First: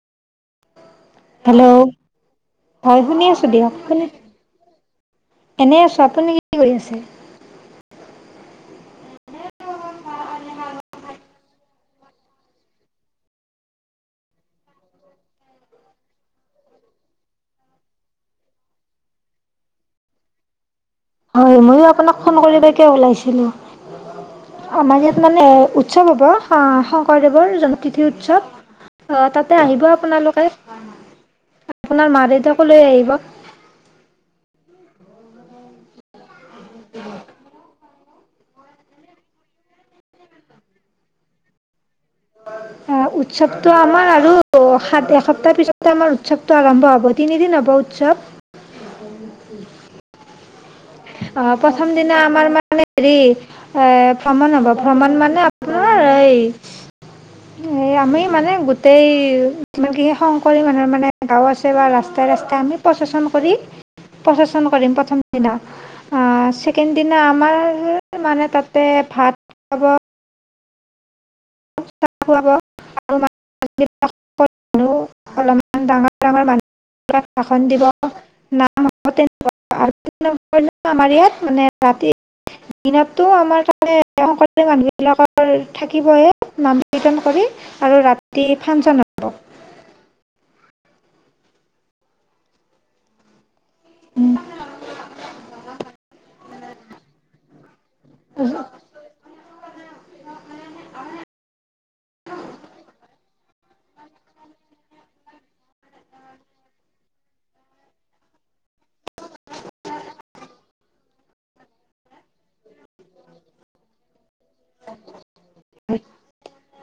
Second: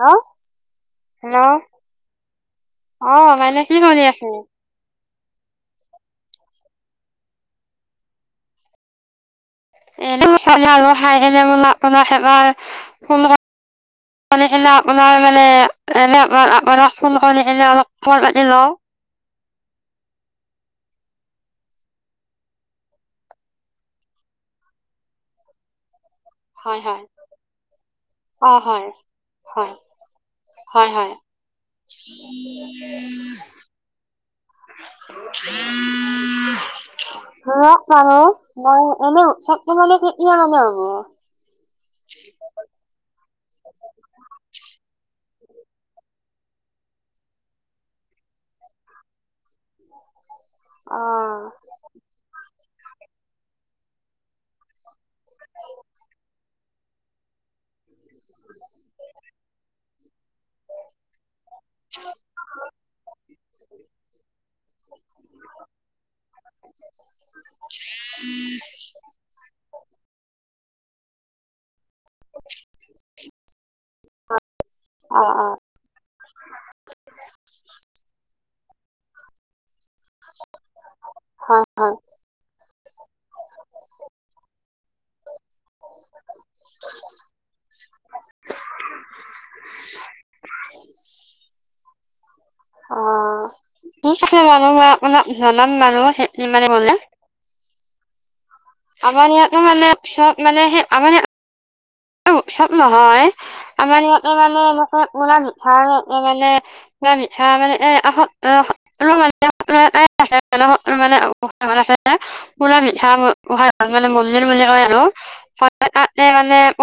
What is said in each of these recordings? হাঁ। হেল্ল' ভাল অ শুনি আছো বাইদেউ দিয়া কি কৰি কনে- আছে? এনে আছো আপুনি কি কৰি আছে? এ মচলা আলু খাই কিনে ম আপোনাক এবাৰ ফোন কৰি কিনে আপোনাৰ মানে এনোৰ আপাক ফোন কৰি কিনে অলপ খবৰ পাতি লওঁ। হয় ময়ো আপোনাক ফোন কৰিব কে ওলাইছিলো। আমাৰ ইয়াত মানে- উৎসৱ হয় হ'ব হয় শংকৰদেৱৰ জন তিথি উৎসৱ। অ হয় তাতে হয় আহিব আপোনালোকে হয় হয়। আপোনাৰ মা দেউতাকো লৈ আহিব। [unintelligible] [unintelligible] [unintelligible] মই এনে উৎসৱটো মানে কেতিয়া মানে হ'ব। আহ তাৰপিছতে আমাৰ উৎসৱটো আৰম্ভ হ'ব তিনিদিন হ'ব উৎসৱ। অ আহ প্ৰথম দিনা আমাৰ ম- মানে হেৰি এ ভ্ৰমণ হব ভ্ৰমণ মানে আপোনাৰ এই- উম। সে আমি মানে গোটেই- যিমান কি সেই শংকৰী মানুহৰ মানে গাঁও আছে বা ৰাস্তাই ৰাস্তাই আমি প্ৰচন কৰি প্ৰচেন কৰিম প্ৰথম দিনা ছেকেণ্ড দিনা আমাৰ মানে তাতে ভাত খাব। [inaudible] চা খুৱাব [inaudible] অ অ অলমান ডাঙৰ ডাঙৰ মানুহিলাক ভাসন দিব [unintelligible] [unintelligible] আমাৰ ইয়াত মানে হয় ৰাতি দিনতো আমাৰ তাতে [inaudible] সলকৰ থাকিবহে নাম কীৰ্তন কৰি আৰু ৰা তি ফানচন [inaudible] [inaudible] অ ঠিক আছে [inaudible] জনাম বাৰু ইমানে বলেনে, হয় আমাৰ ইয়াতো মানে চব মানে সেই আমাৰ ইয়াত চব নহয় আমাৰ ইয়াতে মানে [inaudible] [unintelligible]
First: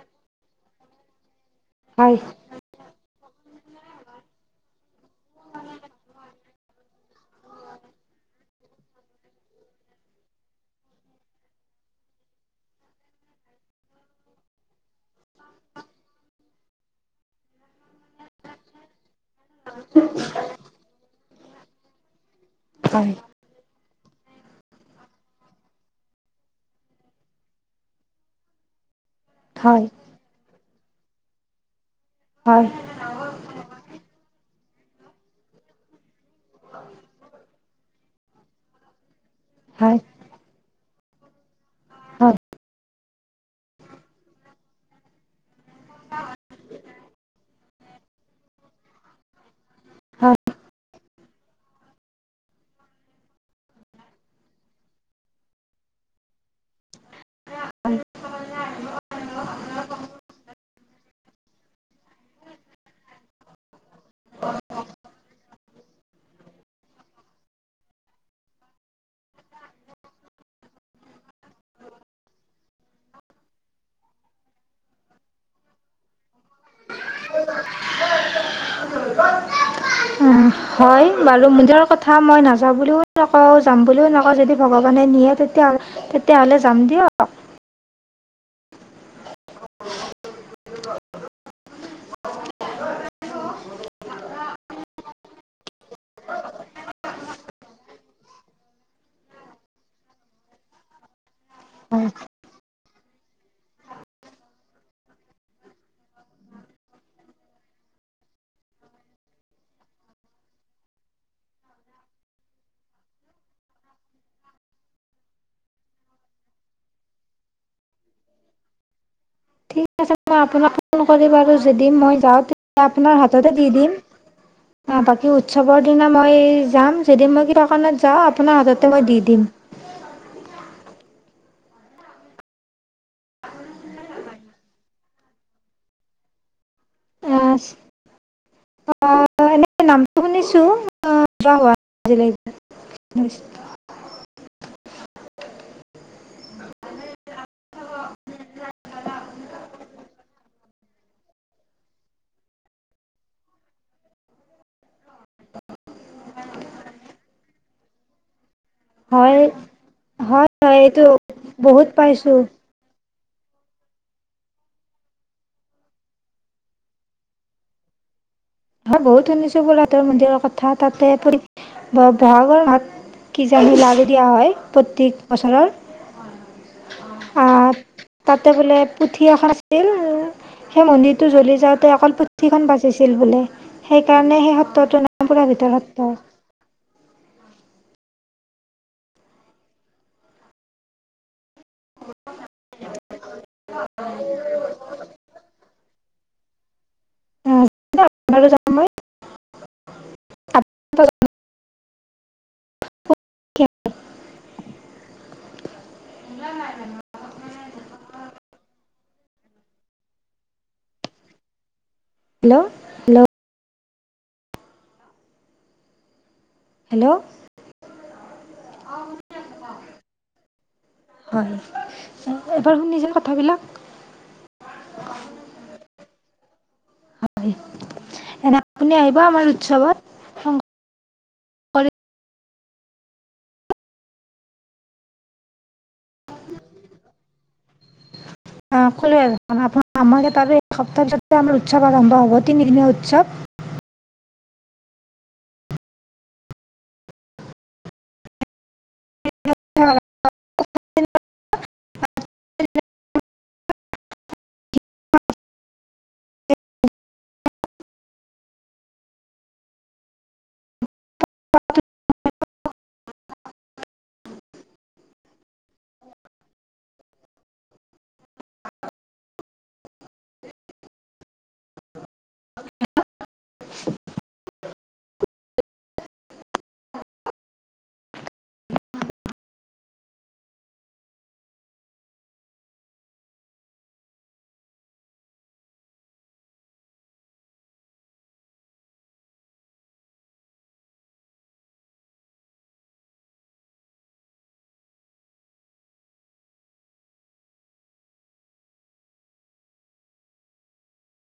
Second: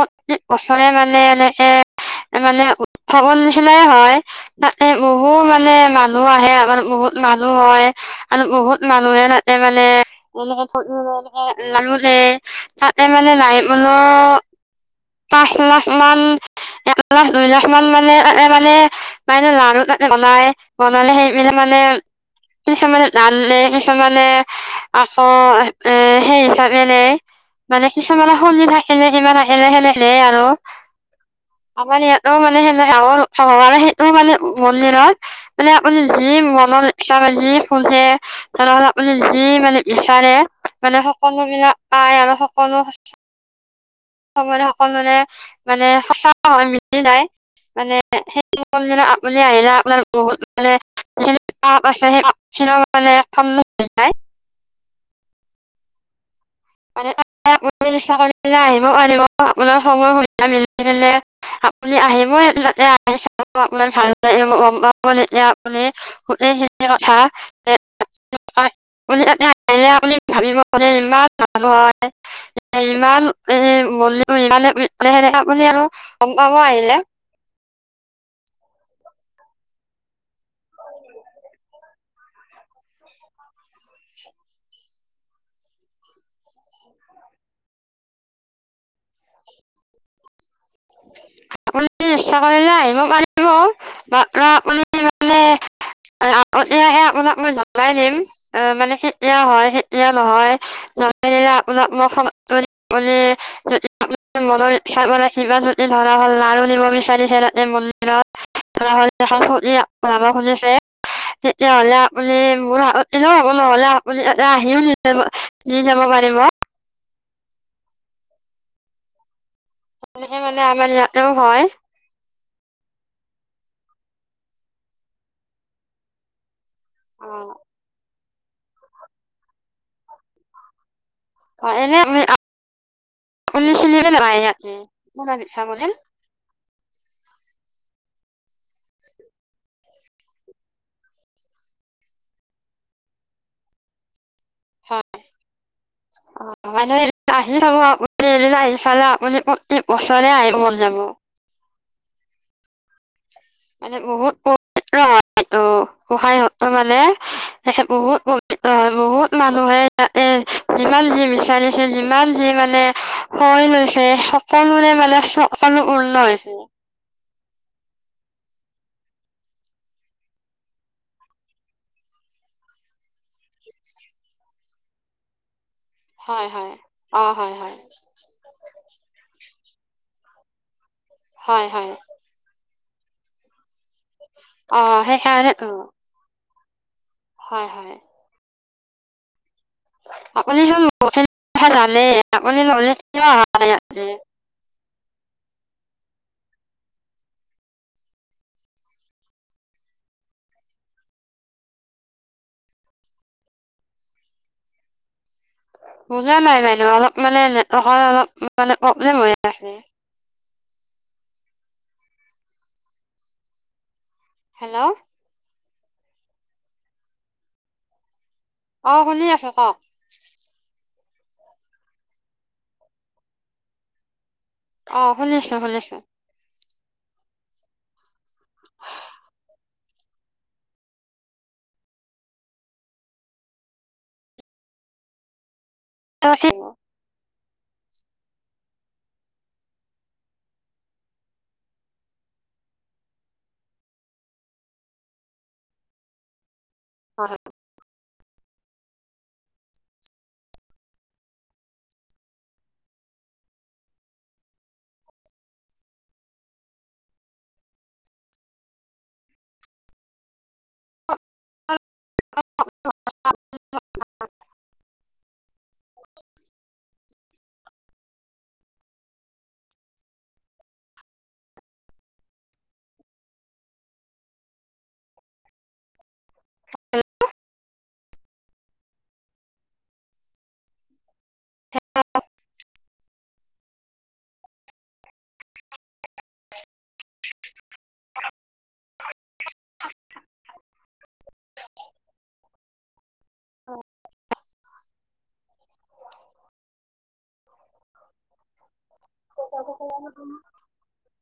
পচনে মানে এনে হে হয় মানে খগন নিেখিলাই হয় তাতে বহু মানে মানুহ আহে আমাৰ বহুত মানুহ হয় আৰু বহুত মানুহে তাতে মানে এনেকে এনেকোন তাতে মানে নাইলো পাঁচ লাখ মাল এক লাখ দুই লাখ মাল মান মে মানে মানে ল ত বনাই বনালে সেইবিলাক মানে কিছুমানে হয় নাননে কিছুমানে আকৌ এ সেই হিচাপে নে মানে কিছুমানে [inaudible] [unintelligible] ত। হয় আমাৰ ইহতো মানে হয় [inaudible] মন্দিৰত মানে [inaudible] [unintelligible] [unintelligible] এই মানে হয় বিচাৰে। মানে সকলো বিলাক, পাই আৰু হয় সকলো [unintelligible] মানে সঁচায় মিলি নাই মানে সেই [inaudible] আপুনি আহিলে আপোনাৰ বহুত মানে [inaudible] [unintelligible] [unintelligible] আহিব পাৰিব আপোনাৰ সময় সুবিধা মিলিলে মানে আপুনি আহিবই [unintelligible] আপোনাৰ ভাল লাগিব তেতিয়া আপুনি গোটেইখিনি কথা [unintelligible] আহিলে আপুনি ভাবিব মে ইমান হয় ইমান [unintelligible] হয় হয় বাৰু নিজৰ কথা মই নাযাওঁ বুলিও নকওঁ যাম বুলিও নকওঁ যদি ভগৱানে নিয়ে তেতিয়া তেতিয়াহ'লে যাম দিয়ক আপুনি ইচ্ছা কৰিলে আহিব পাৰিব বা আ আপুনি মানে আগতোহে আপোনাক মই জনাই দিম মানে কেতিয়া হয় সেতিয়া নহয় জনাই নিলে আপোনাক মই মনৰ ইচ্ছা মানে সিমান ধৰা হল লাৰু নিব বিচাৰিছে তাতে মন্দিৰত ধৰা হল [unintelligible] মানুহ শুনিছে তেতিয়াহলে আপুনি মোৰ এনেও হ'ব নহলে আপুনি তাতে আহিও নিজে দি যাব পাৰিম ঠিক আছে এনেকে মই মানে আপোনাক আমাৰ ফোন ইয়াতেও কৰিম বাৰু হয় যদি মই যাওঁ আপোনাৰ হাততে দি দিম বাকী উৎসৱৰ দিনা মই যাম যদি অ মই কিবা কাৰণত যাওঁ আপোনাৰ হাততে মই দি দিম অ এনে আপুনি চিনি নাপাই ইয়াক নো এনে নামটো শুনিছোঁ যোৱা হোৱা নাই আজিলৈকে হয় অ মানে আহি চাব আপুনি এদিন আহি পালে আপুনি প্ৰত্যেক বছৰে আহিব মন যাব মানে বহুত অ অ সহায় হব মানে তাকে বহুত বহুত অ বহুত হয় মানুহে হয় হয় তাতেইযিমান এইটো যি বিচাৰিছে বহুত যিমান পাইছোঁ যি মানে হৈ লৈছে সকলোৰে মানে সকলো উন নয় হৈছে বহুত শুনিছোঁ বৰহাটৰ মন্দিৰৰ কথা তাতে পৰিক--বহাগৰ মাহত কিজানি লাৰু দিয়া হয় প্ৰত্যেক বছৰৰ হয় হয় অ হয় আহ হয় তাতে বোলে পুথি এখন আছিল সেই মন্দিৰ টো জ্বলি হয় হয় যাওঁতে অকল পুথিখন বাছি বাছিল বোলে সেইকাৰণে সেই অ সত্ৰটো নাম পুৰা সেইকাৰণেতো ভিতৰ সত্ৰ হয় হয় আপুনি হেই পুথিৰ [unintelligible] পালে আপুনি ললে যাম যাম মই বুজা নাই বাইদেউ অলপ মানে নেট'ৱকৰ অলপ মানে প্ৰব্লেম হৈ আছে হেল্ল' হেল্ল' হেল্ল' হেল্ল' অ শুনি আছোঁ কক হয় এবাৰ শুনিছিল কথাবিলাক অ শুনিছোঁ শুনিছোঁ হয় এনে আপুনি আহিব আমাৰ উৎসৱত হে ক'লে আমাক তাৰ এসপ্তাহ আমাৰ উৎসৱ আৰম্ভ হ'ব তিনিদিনীয়া উৎসৱ হয় [unintelligible] পাওঁ তে [unintelligible] [unintelligible] [inaudible] অ [unintelligible]